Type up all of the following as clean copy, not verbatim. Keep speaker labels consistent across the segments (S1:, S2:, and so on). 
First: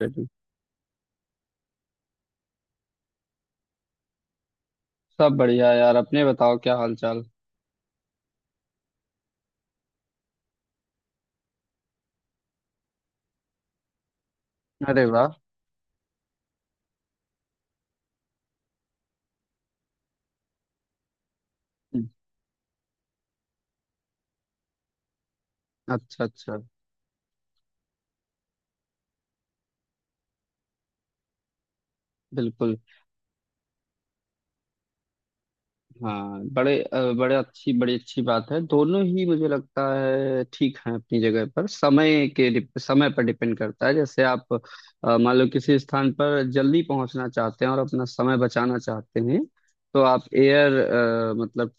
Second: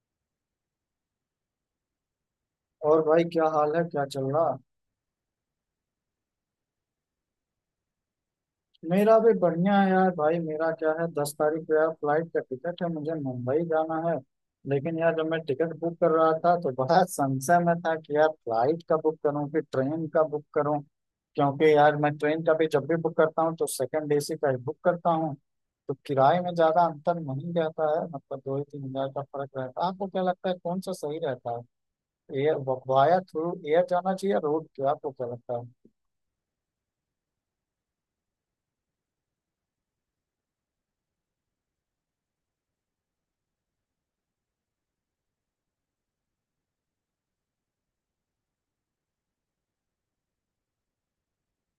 S1: ready।
S2: और भाई क्या हाल है क्या चल रहा।
S1: सब बढ़िया, यार। अपने बताओ, क्या हाल चाल।
S2: मेरा भी बढ़िया है यार। भाई मेरा क्या है 10 तारीख को यार फ्लाइट का टिकट है, मुझे मुंबई जाना है। लेकिन
S1: अरे
S2: यार जब
S1: वाह।
S2: मैं टिकट बुक कर रहा था तो बड़ा संशय में था कि यार फ्लाइट का बुक करूं कि ट्रेन का बुक करूं। क्योंकि यार
S1: हम्म।
S2: मैं ट्रेन का भी जब भी बुक करता हूँ तो सेकंड एसी का ही बुक करता हूँ, तो
S1: अच्छा,
S2: किराए में
S1: अच्छा।
S2: ज्यादा अंतर नहीं रहता है। मतलब 2 ही 3 हज़ार का फर्क रहता है। आपको क्या लगता है कौन सा सही रहता है, एयर
S1: बिल्कुल।
S2: वाया थ्रू एयर जाना चाहिए या रोड, क्या आपको क्या लगता है।
S1: हाँ, बड़े अ, बड़े अच्छी बड़ी अच्छी बात है। दोनों ही मुझे लगता है ठीक है, अपनी जगह पर। समय पर डिपेंड करता है। जैसे आप मान लो किसी स्थान पर जल्दी पहुंचना चाहते हैं और अपना समय बचाना चाहते हैं, तो आप एयर मतलब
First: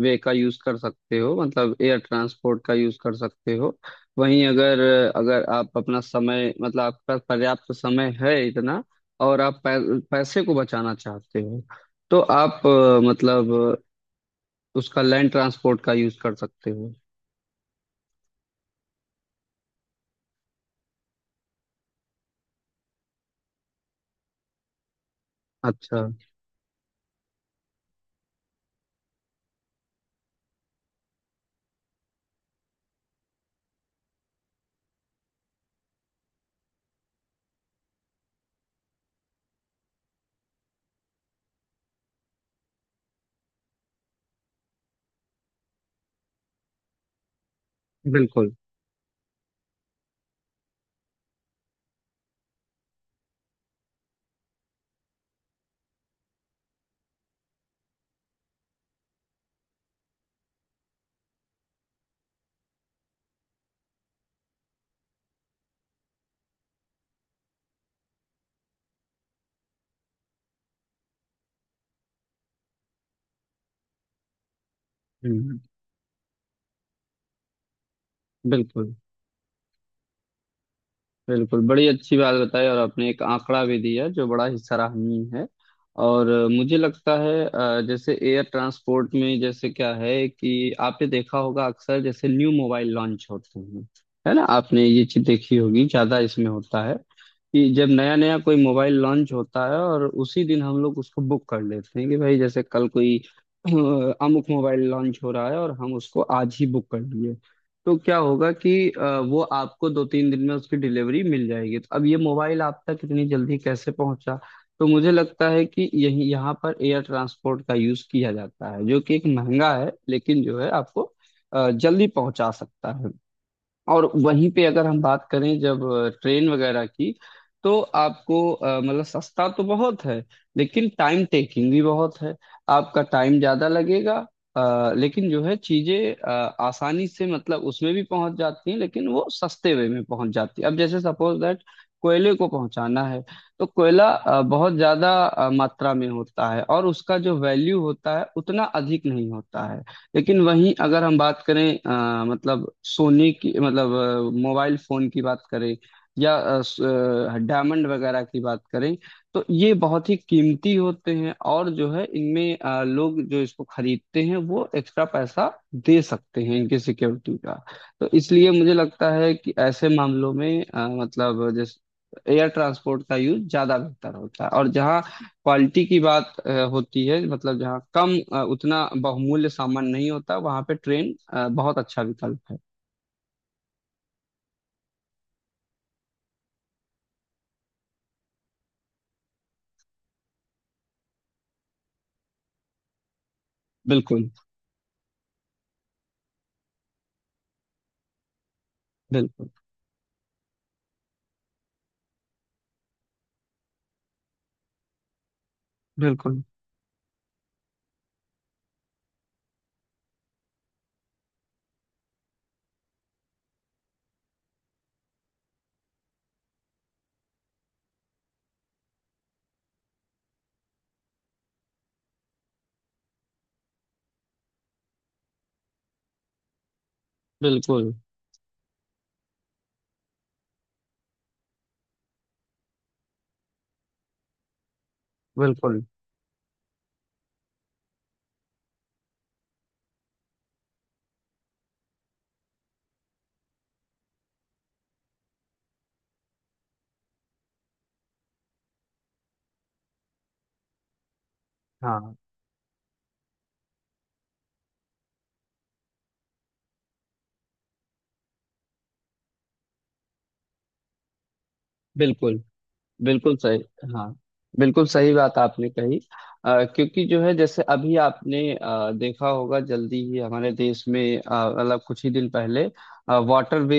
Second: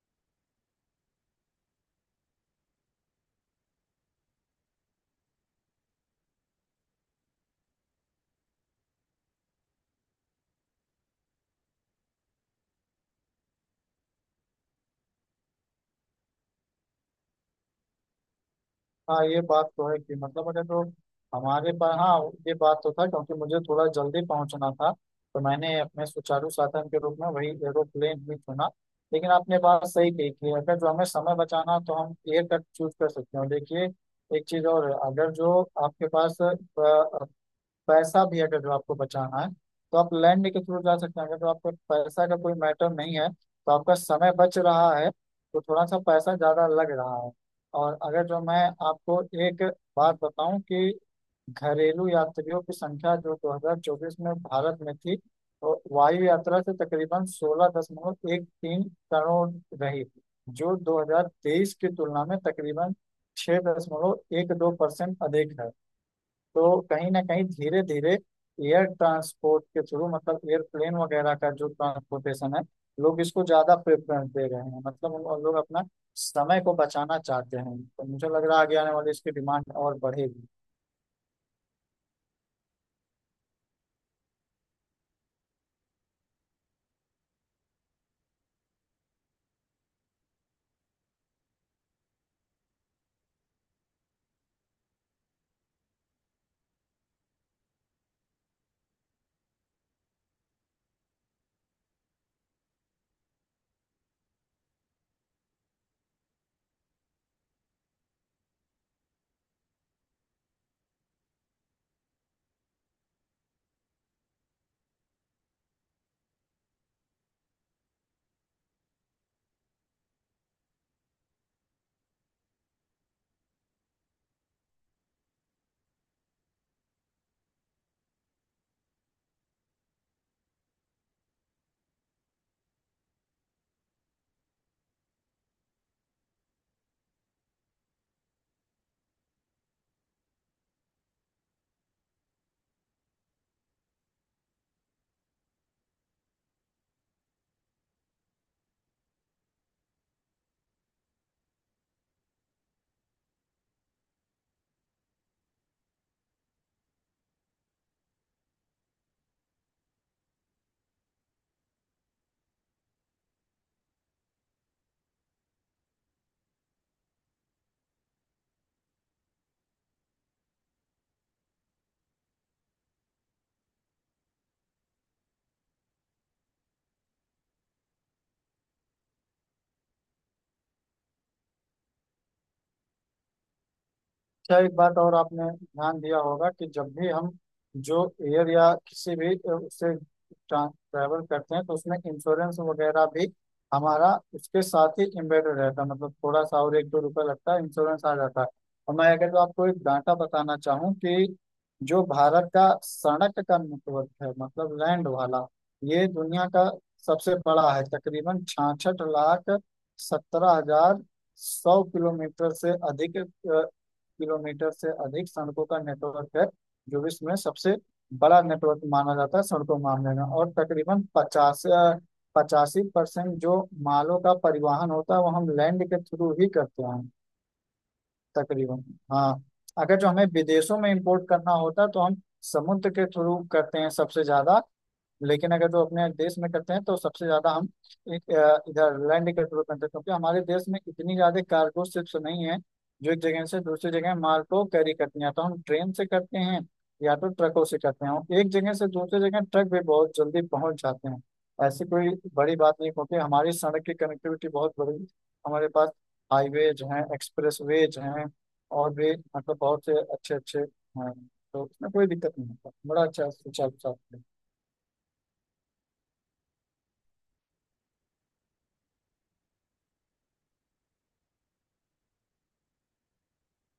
S1: वे का यूज कर सकते हो, मतलब एयर ट्रांसपोर्ट का यूज कर सकते हो। वहीं अगर अगर आप अपना समय मतलब आपका पर्याप्त समय है इतना, और आप पैसे को बचाना चाहते हो, तो आप मतलब उसका लैंड ट्रांसपोर्ट का यूज कर सकते हो।
S2: हाँ ये बात तो है कि मतलब अगर तो हमारे पास, हाँ ये बात तो था क्योंकि मुझे थोड़ा जल्दी पहुंचना था, तो मैंने
S1: अच्छा।
S2: अपने सुचारू साधन के रूप में वही एरोप्लेन ही चुना। लेकिन आपने बात सही कही कि अगर जो हमें समय बचाना हो, तो हम एयर कट चूज कर सकते हैं। और देखिए एक चीज और, अगर जो आपके पास पैसा भी अगर जो आपको बचाना है तो आप लैंड के थ्रू जा सकते हैं। अगर जो आपका पैसा का कोई मैटर नहीं है तो आपका समय बच रहा है, तो थोड़ा सा पैसा ज़्यादा लग रहा है। और अगर जो
S1: बिल्कुल।
S2: मैं आपको एक बात बताऊं कि घरेलू यात्रियों की संख्या जो 2024 में भारत में थी, वो वायु यात्रा से तकरीबन 16.13 करोड़ रही, जो 2023 की तुलना में तकरीबन 6.12% अधिक है। तो कहीं ना कहीं धीरे धीरे एयर ट्रांसपोर्ट के थ्रू मतलब एयरप्लेन वगैरह का जो ट्रांसपोर्टेशन है, लोग इसको ज्यादा प्रेफरेंस दे रहे हैं। मतलब उन लोग
S1: हम्म।
S2: अपना समय को बचाना चाहते हैं, तो मुझे लग रहा है आगे आने
S1: बिल्कुल,
S2: वाली इसकी डिमांड और बढ़ेगी।
S1: बिल्कुल, बड़ी अच्छी बात बताई। और आपने एक आंकड़ा भी दिया, जो बड़ा ही सराहनीय है। और मुझे लगता है, जैसे एयर ट्रांसपोर्ट में, जैसे क्या है कि आपने देखा होगा, अक्सर जैसे न्यू मोबाइल लॉन्च होते हैं, है ना। आपने ये चीज देखी होगी, ज्यादा इसमें होता है कि जब नया नया कोई मोबाइल लॉन्च होता है और उसी दिन हम लोग उसको बुक कर लेते हैं, कि भाई जैसे कल कोई अ, अमुक मोबाइल लॉन्च हो रहा है और हम उसको आज ही बुक कर लिए। तो क्या होगा कि वो आपको 2-3 दिन में उसकी डिलीवरी मिल जाएगी। तो अब ये मोबाइल आप तक इतनी जल्दी कैसे पहुंचा? तो मुझे लगता है कि यही यहाँ पर एयर ट्रांसपोर्ट का यूज किया जाता है, जो कि एक महंगा है, लेकिन जो है आपको जल्दी पहुंचा सकता है। और वहीं पे अगर हम बात करें जब ट्रेन वगैरह की, तो आपको मतलब सस्ता तो बहुत है, लेकिन टाइम टेकिंग भी बहुत है, आपका टाइम ज्यादा लगेगा। लेकिन जो है चीजें आसानी से मतलब उसमें भी पहुंच जाती हैं, लेकिन वो सस्ते वे में पहुंच जाती है। अब जैसे सपोज दैट कोयले को पहुंचाना है, तो कोयला बहुत ज्यादा मात्रा में होता है, और उसका जो वैल्यू होता है उतना अधिक नहीं होता है। लेकिन वहीं अगर हम बात करें मतलब सोने की, मतलब मोबाइल फोन की बात करें, या डायमंड वगैरह की बात करें, तो ये बहुत ही कीमती होते हैं। और जो है इनमें लोग जो इसको खरीदते हैं वो एक्स्ट्रा पैसा दे सकते हैं इनकी सिक्योरिटी का। तो इसलिए मुझे लगता है कि ऐसे मामलों में मतलब जैसे एयर ट्रांसपोर्ट का यूज ज्यादा बेहतर होता है, और जहाँ क्वालिटी की बात होती है, मतलब जहाँ कम उतना बहुमूल्य सामान नहीं होता, वहाँ पे ट्रेन बहुत अच्छा विकल्प है।
S2: क्या एक बात और आपने ध्यान दिया होगा कि जब भी हम जो एयर या किसी भी उससे ट्रैवल करते हैं तो उसमें इंश्योरेंस वगैरह भी हमारा
S1: बिल्कुल,
S2: उसके साथ ही एम्बेडेड रहता है। मतलब थोड़ा सा और एक दो रुपये लगता है इंश्योरेंस आ जाता है। और मैं अगर तो
S1: बिल्कुल,
S2: आपको एक डाटा बताना चाहूँ कि जो भारत का सड़क का नेटवर्क है मतलब लैंड वाला, ये
S1: बिल्कुल,
S2: दुनिया का सबसे बड़ा है। तकरीबन 66,17,100 किलोमीटर से अधिक, किलोमीटर से अधिक सड़कों का नेटवर्क है जो विश्व में सबसे बड़ा नेटवर्क माना जाता है सड़कों मामले में। और तकरीबन 50 85% जो मालों का परिवहन होता है वो हम लैंड के थ्रू ही करते हैं।
S1: बिल्कुल,
S2: तकरीबन हाँ, अगर जो हमें विदेशों में इंपोर्ट करना होता है तो हम समुद्र के थ्रू करते हैं सबसे ज्यादा। लेकिन अगर
S1: बिल्कुल।
S2: जो अपने देश में करते हैं तो सबसे ज्यादा हम एक इधर लैंड के थ्रू करते हैं, क्योंकि हमारे देश में इतनी ज्यादा कार्गो शिप्स नहीं है जो एक जगह से दूसरी जगह माल को कैरी करती हैं। तो हम ट्रेन से करते हैं या तो ट्रकों से करते हैं, और एक जगह से दूसरी जगह ट्रक भी बहुत जल्दी पहुंच जाते हैं। ऐसी कोई
S1: हाँ,
S2: बड़ी बात नहीं, क्योंकि हमारी सड़क की कनेक्टिविटी बहुत बड़ी, हमारे पास हाईवेज हैं एक्सप्रेसवेज हैं और भी मतलब बहुत से अच्छे अच्छे हैं। तो उसमें कोई दिक्कत
S1: बिल्कुल,
S2: नहीं होता, बड़ा अच्छा
S1: बिल्कुल सही।
S2: सुचारू साथ
S1: हाँ,
S2: है।
S1: बिल्कुल सही बात आपने कही। क्योंकि जो है जैसे अभी आपने देखा होगा जल्दी ही हमारे देश में मतलब कुछ ही दिन पहले वाटरवे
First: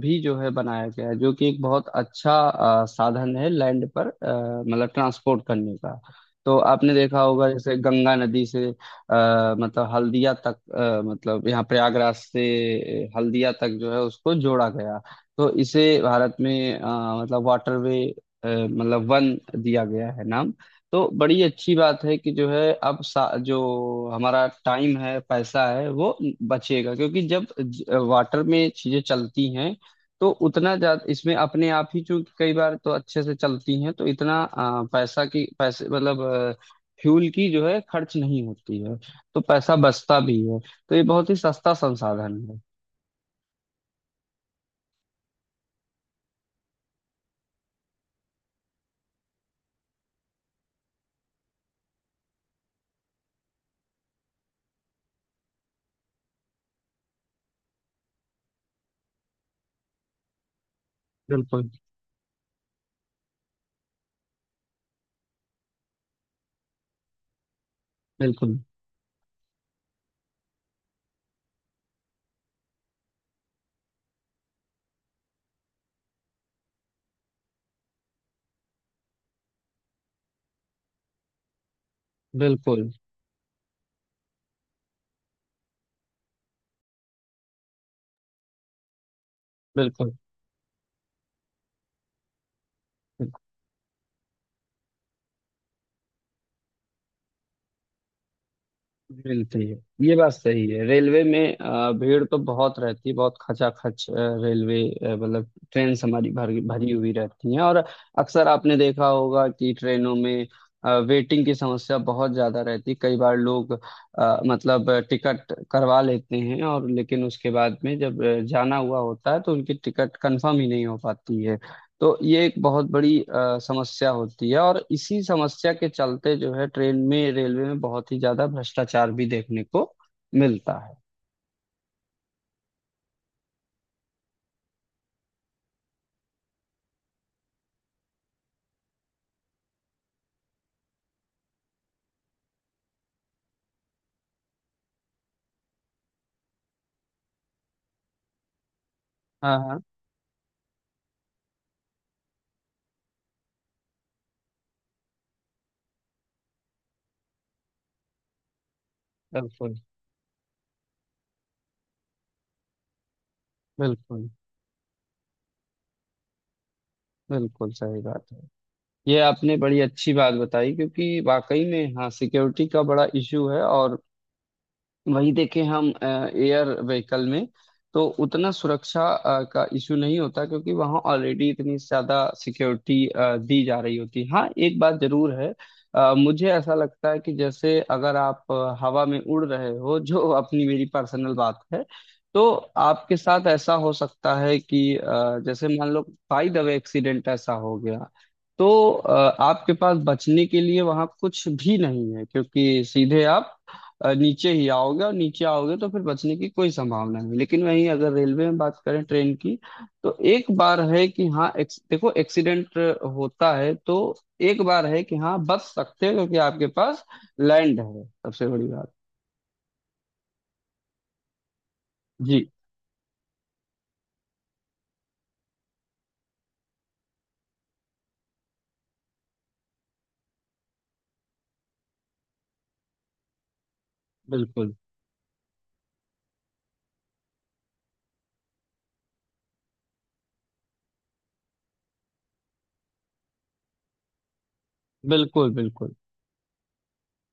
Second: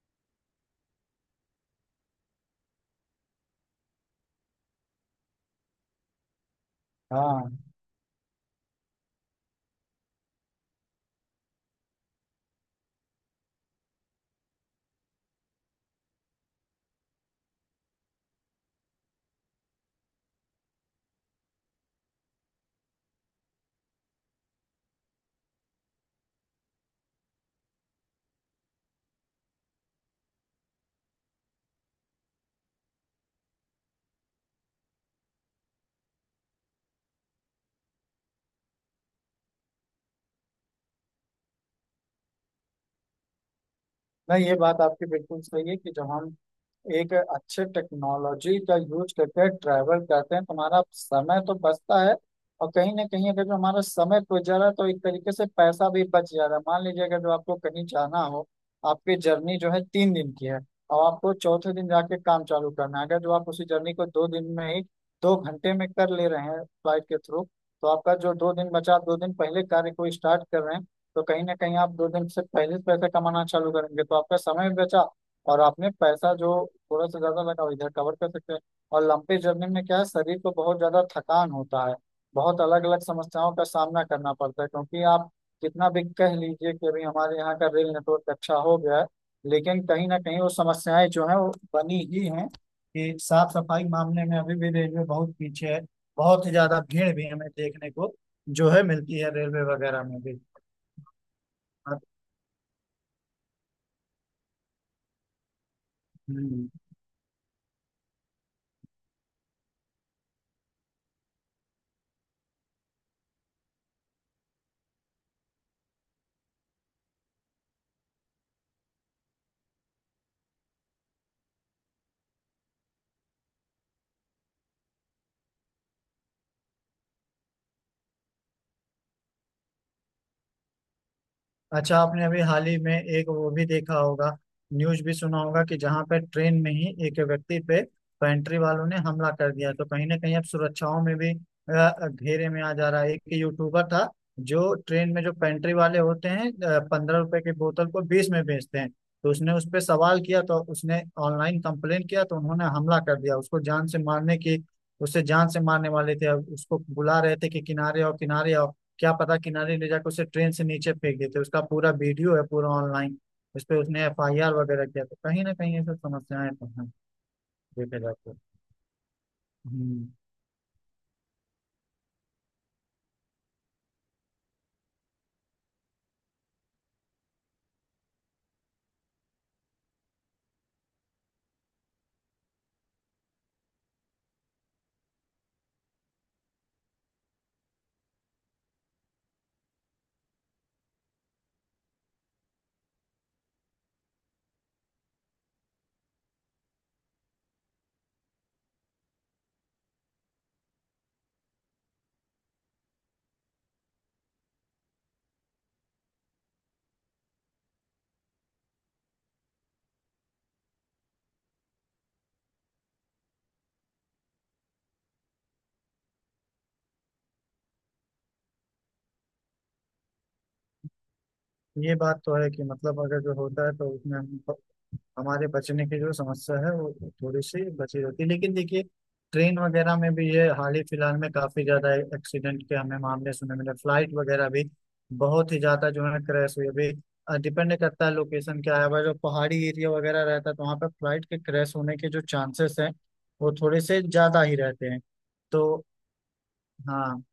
S1: भी जो है बनाया गया है, जो कि एक बहुत अच्छा साधन है लैंड पर, मतलब ट्रांसपोर्ट करने का। तो आपने देखा होगा
S2: हाँ।
S1: जैसे गंगा नदी से मतलब हल्दिया तक, मतलब यहाँ प्रयागराज से हल्दिया तक जो है उसको जोड़ा गया। तो इसे भारत में मतलब वाटरवे मतलब वन दिया गया है नाम। तो बड़ी अच्छी बात है कि जो है अब जो हमारा टाइम है पैसा है वो बचेगा, क्योंकि जब वाटर में चीजें चलती हैं तो उतना ज्यादा इसमें अपने आप ही, चूंकि कई बार तो अच्छे से चलती हैं, तो इतना पैसा की पैसे मतलब फ्यूल की जो है खर्च नहीं होती है। तो पैसा बचता भी है, तो ये बहुत ही सस्ता संसाधन है।
S2: नहीं ये बात आपकी बिल्कुल सही है कि जब हम एक अच्छे टेक्नोलॉजी का यूज करके ट्रैवल करते हैं तुम्हारा समय तो बचता है। और कहीं ना कहीं अगर जो हमारा समय बच जा रहा है तो एक तरीके से पैसा भी बच जा रहा है। मान लीजिए अगर जो आपको कहीं जाना हो, आपकी जर्नी जो है 3 दिन की है और आपको
S1: बिल्कुल,
S2: चौथे दिन जाके काम चालू करना है, अगर जो आप उसी जर्नी को 2 दिन में ही, 2 घंटे में कर ले रहे हैं फ्लाइट के थ्रू, तो आपका जो दो
S1: बिल्कुल,
S2: दिन बचा आप दो दिन पहले कार्य को स्टार्ट कर रहे हैं। तो कहीं ना कहीं आप दो दिन से पहले पैसे कमाना चालू करेंगे, तो आपका समय भी बचा और आपने पैसा जो थोड़ा सा ज्यादा लगा वो इधर कवर कर सकते हैं। और लंबी जर्नी में क्या है शरीर को बहुत ज्यादा थकान होता है, बहुत अलग
S1: बिल्कुल,
S2: अलग समस्याओं का सामना करना पड़ता है। क्योंकि आप कितना भी कह लीजिए कि अभी हमारे यहाँ का रेल नेटवर्क अच्छा हो गया है, लेकिन कहीं
S1: बिल्कुल,
S2: ना कहीं वो समस्याएं जो है वो बनी ही हैं कि साफ सफाई मामले में अभी भी रेलवे बहुत पीछे है। बहुत ही ज्यादा भीड़ भी हमें देखने को जो है मिलती है
S1: बिल्कुल।
S2: रेलवे वगैरह
S1: ये
S2: में
S1: बात
S2: भी।
S1: सही है, रेलवे में भीड़ तो बहुत रहती है, बहुत खचाखच रेलवे मतलब ट्रेन हमारी भरी
S2: हम्म,
S1: भरी हुई रहती हैं। और अक्सर आपने देखा होगा कि ट्रेनों में वेटिंग की समस्या बहुत ज्यादा रहती है, कई बार लोग मतलब टिकट करवा लेते हैं, और लेकिन उसके बाद में जब जाना हुआ होता है तो उनकी टिकट कंफर्म ही नहीं हो पाती है। तो ये एक बहुत बड़ी समस्या होती है, और इसी समस्या के चलते जो है ट्रेन में रेलवे में बहुत ही ज्यादा भ्रष्टाचार भी देखने को मिलता है।
S2: अच्छा आपने अभी हाल ही में एक वो भी देखा होगा, न्यूज भी सुना होगा कि जहां पर ट्रेन में ही एक व्यक्ति पे पेंट्री वालों ने हमला कर दिया। तो कहीं ना कहीं अब सुरक्षाओं में भी घेरे में आ जा रहा है। एक यूट्यूबर था, जो ट्रेन में जो पेंट्री वाले होते हैं 15 रुपए की बोतल को 20 में बेचते हैं, तो उसने
S1: हाँ,
S2: उस पर
S1: हाँ।
S2: सवाल किया, तो उसने ऑनलाइन कंप्लेन किया तो उन्होंने हमला कर दिया उसको जान से मारने की, उससे जान से मारने वाले थे। अब उसको बुला रहे थे कि किनारे आओ किनारे आओ, क्या पता
S1: बिल्कुल।
S2: किनारे ले जाकर उसे ट्रेन से नीचे फेंक देते। उसका पूरा वीडियो है पूरा ऑनलाइन, उस पर उसने एफ
S1: बिल्कुल
S2: आई आर वगैरह किया। तो कहीं ना कहीं ये सब समस्याएं तो हैं
S1: बिल्कुल
S2: देखा
S1: सही
S2: जाए
S1: बात
S2: तो।
S1: है। ये आपने बड़ी
S2: हम्म
S1: अच्छी बात बताई, क्योंकि वाकई में हाँ, सिक्योरिटी का बड़ा इशू है। और वही देखें हम एयर व्हीकल में, तो उतना सुरक्षा का इशू नहीं होता, क्योंकि वहाँ ऑलरेडी इतनी ज्यादा सिक्योरिटी दी जा रही होती है। हाँ, एक बात जरूर है, मुझे ऐसा लगता है कि जैसे अगर आप हवा में उड़ रहे हो, जो अपनी मेरी पर्सनल बात है, तो आपके साथ ऐसा हो सकता है कि जैसे मान लो बाय द वे एक्सीडेंट ऐसा हो गया, तो आपके पास बचने के लिए वहाँ कुछ भी नहीं है, क्योंकि सीधे आप नीचे ही आओगे, और नीचे आओगे तो फिर बचने की कोई संभावना नहीं। लेकिन वहीं अगर रेलवे में बात करें ट्रेन की, तो एक बार है कि हाँ, देखो एक्सीडेंट होता है, तो एक बार है कि हाँ बच सकते हो, क्योंकि आपके पास लैंड है, सबसे बड़ी बात।
S2: ये बात तो
S1: जी।
S2: है कि मतलब अगर जो होता है तो उसमें हम, हमारे बचने की जो समस्या है वो थोड़ी सी बची रहती है। लेकिन देखिए ट्रेन वगैरह में भी ये हाल ही फिलहाल में काफी ज्यादा एक्सीडेंट के हमें मामले सुनने मिले, फ्लाइट वगैरह भी
S1: बिल्कुल,
S2: बहुत ही ज्यादा जो है क्रैश हुई अभी। डिपेंड करता है लोकेशन क्या है, अगर जो पहाड़ी एरिया वगैरह रहता है तो वहाँ पर फ्लाइट के क्रैश होने के जो चांसेस हैं वो थोड़े से ज्यादा ही रहते हैं।
S1: बिल्कुल,
S2: तो
S1: बिल्कुल।
S2: हाँ।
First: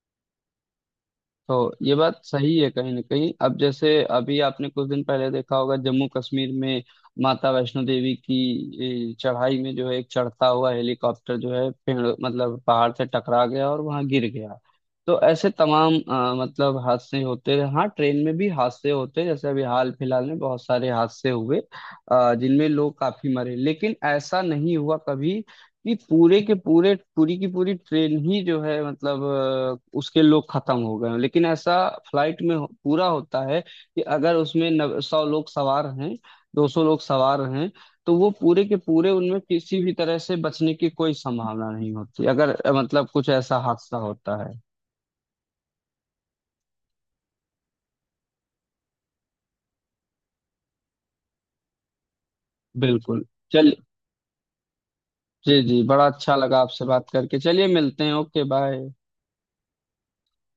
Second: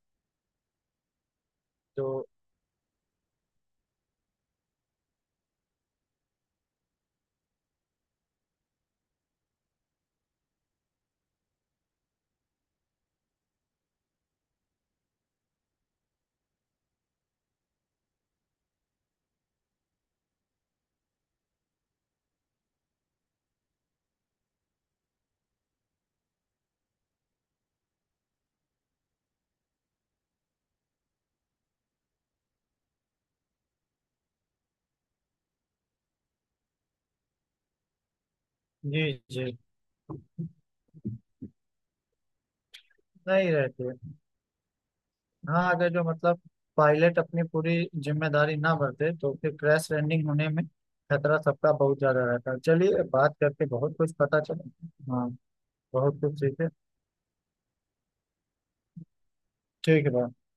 S1: तो ये
S2: तो
S1: बात सही है, कहीं ना कहीं। अब जैसे अभी आपने कुछ दिन पहले देखा होगा जम्मू कश्मीर में माता वैष्णो देवी की चढ़ाई में जो है एक चढ़ता हुआ हेलीकॉप्टर जो है पेड़ मतलब पहाड़ से टकरा गया और वहां गिर गया। तो ऐसे तमाम मतलब हादसे होते रहे। हाँ, ट्रेन में भी हादसे होते हैं, जैसे अभी हाल फिलहाल में बहुत सारे हादसे हुए, जिनमें लोग काफी मरे। लेकिन ऐसा नहीं हुआ कभी नहीं पूरे के पूरे, पूरी की पूरी ट्रेन ही जो है मतलब उसके लोग खत्म हो गए हैं। लेकिन ऐसा फ्लाइट में पूरा होता है, कि अगर उसमें 100 लोग सवार हैं, 200 लोग सवार हैं, तो वो पूरे के
S2: जी
S1: पूरे उनमें
S2: जी,
S1: किसी भी तरह से बचने की कोई संभावना नहीं होती, अगर मतलब कुछ
S2: नहीं
S1: ऐसा
S2: रहते।
S1: हादसा होता है।
S2: हाँ अगर जो मतलब पायलट अपनी पूरी जिम्मेदारी ना बरते तो फिर क्रैश लैंडिंग होने में खतरा सबका बहुत ज्यादा रहता है। चलिए
S1: बिल्कुल।
S2: बात करके
S1: चल।
S2: बहुत कुछ पता चला, हाँ
S1: जी, जी, बड़ा
S2: बहुत कुछ
S1: अच्छा लगा
S2: सीखे।
S1: आपसे बात करके। चलिए मिलते हैं। Okay, bye.
S2: ठीक है bye।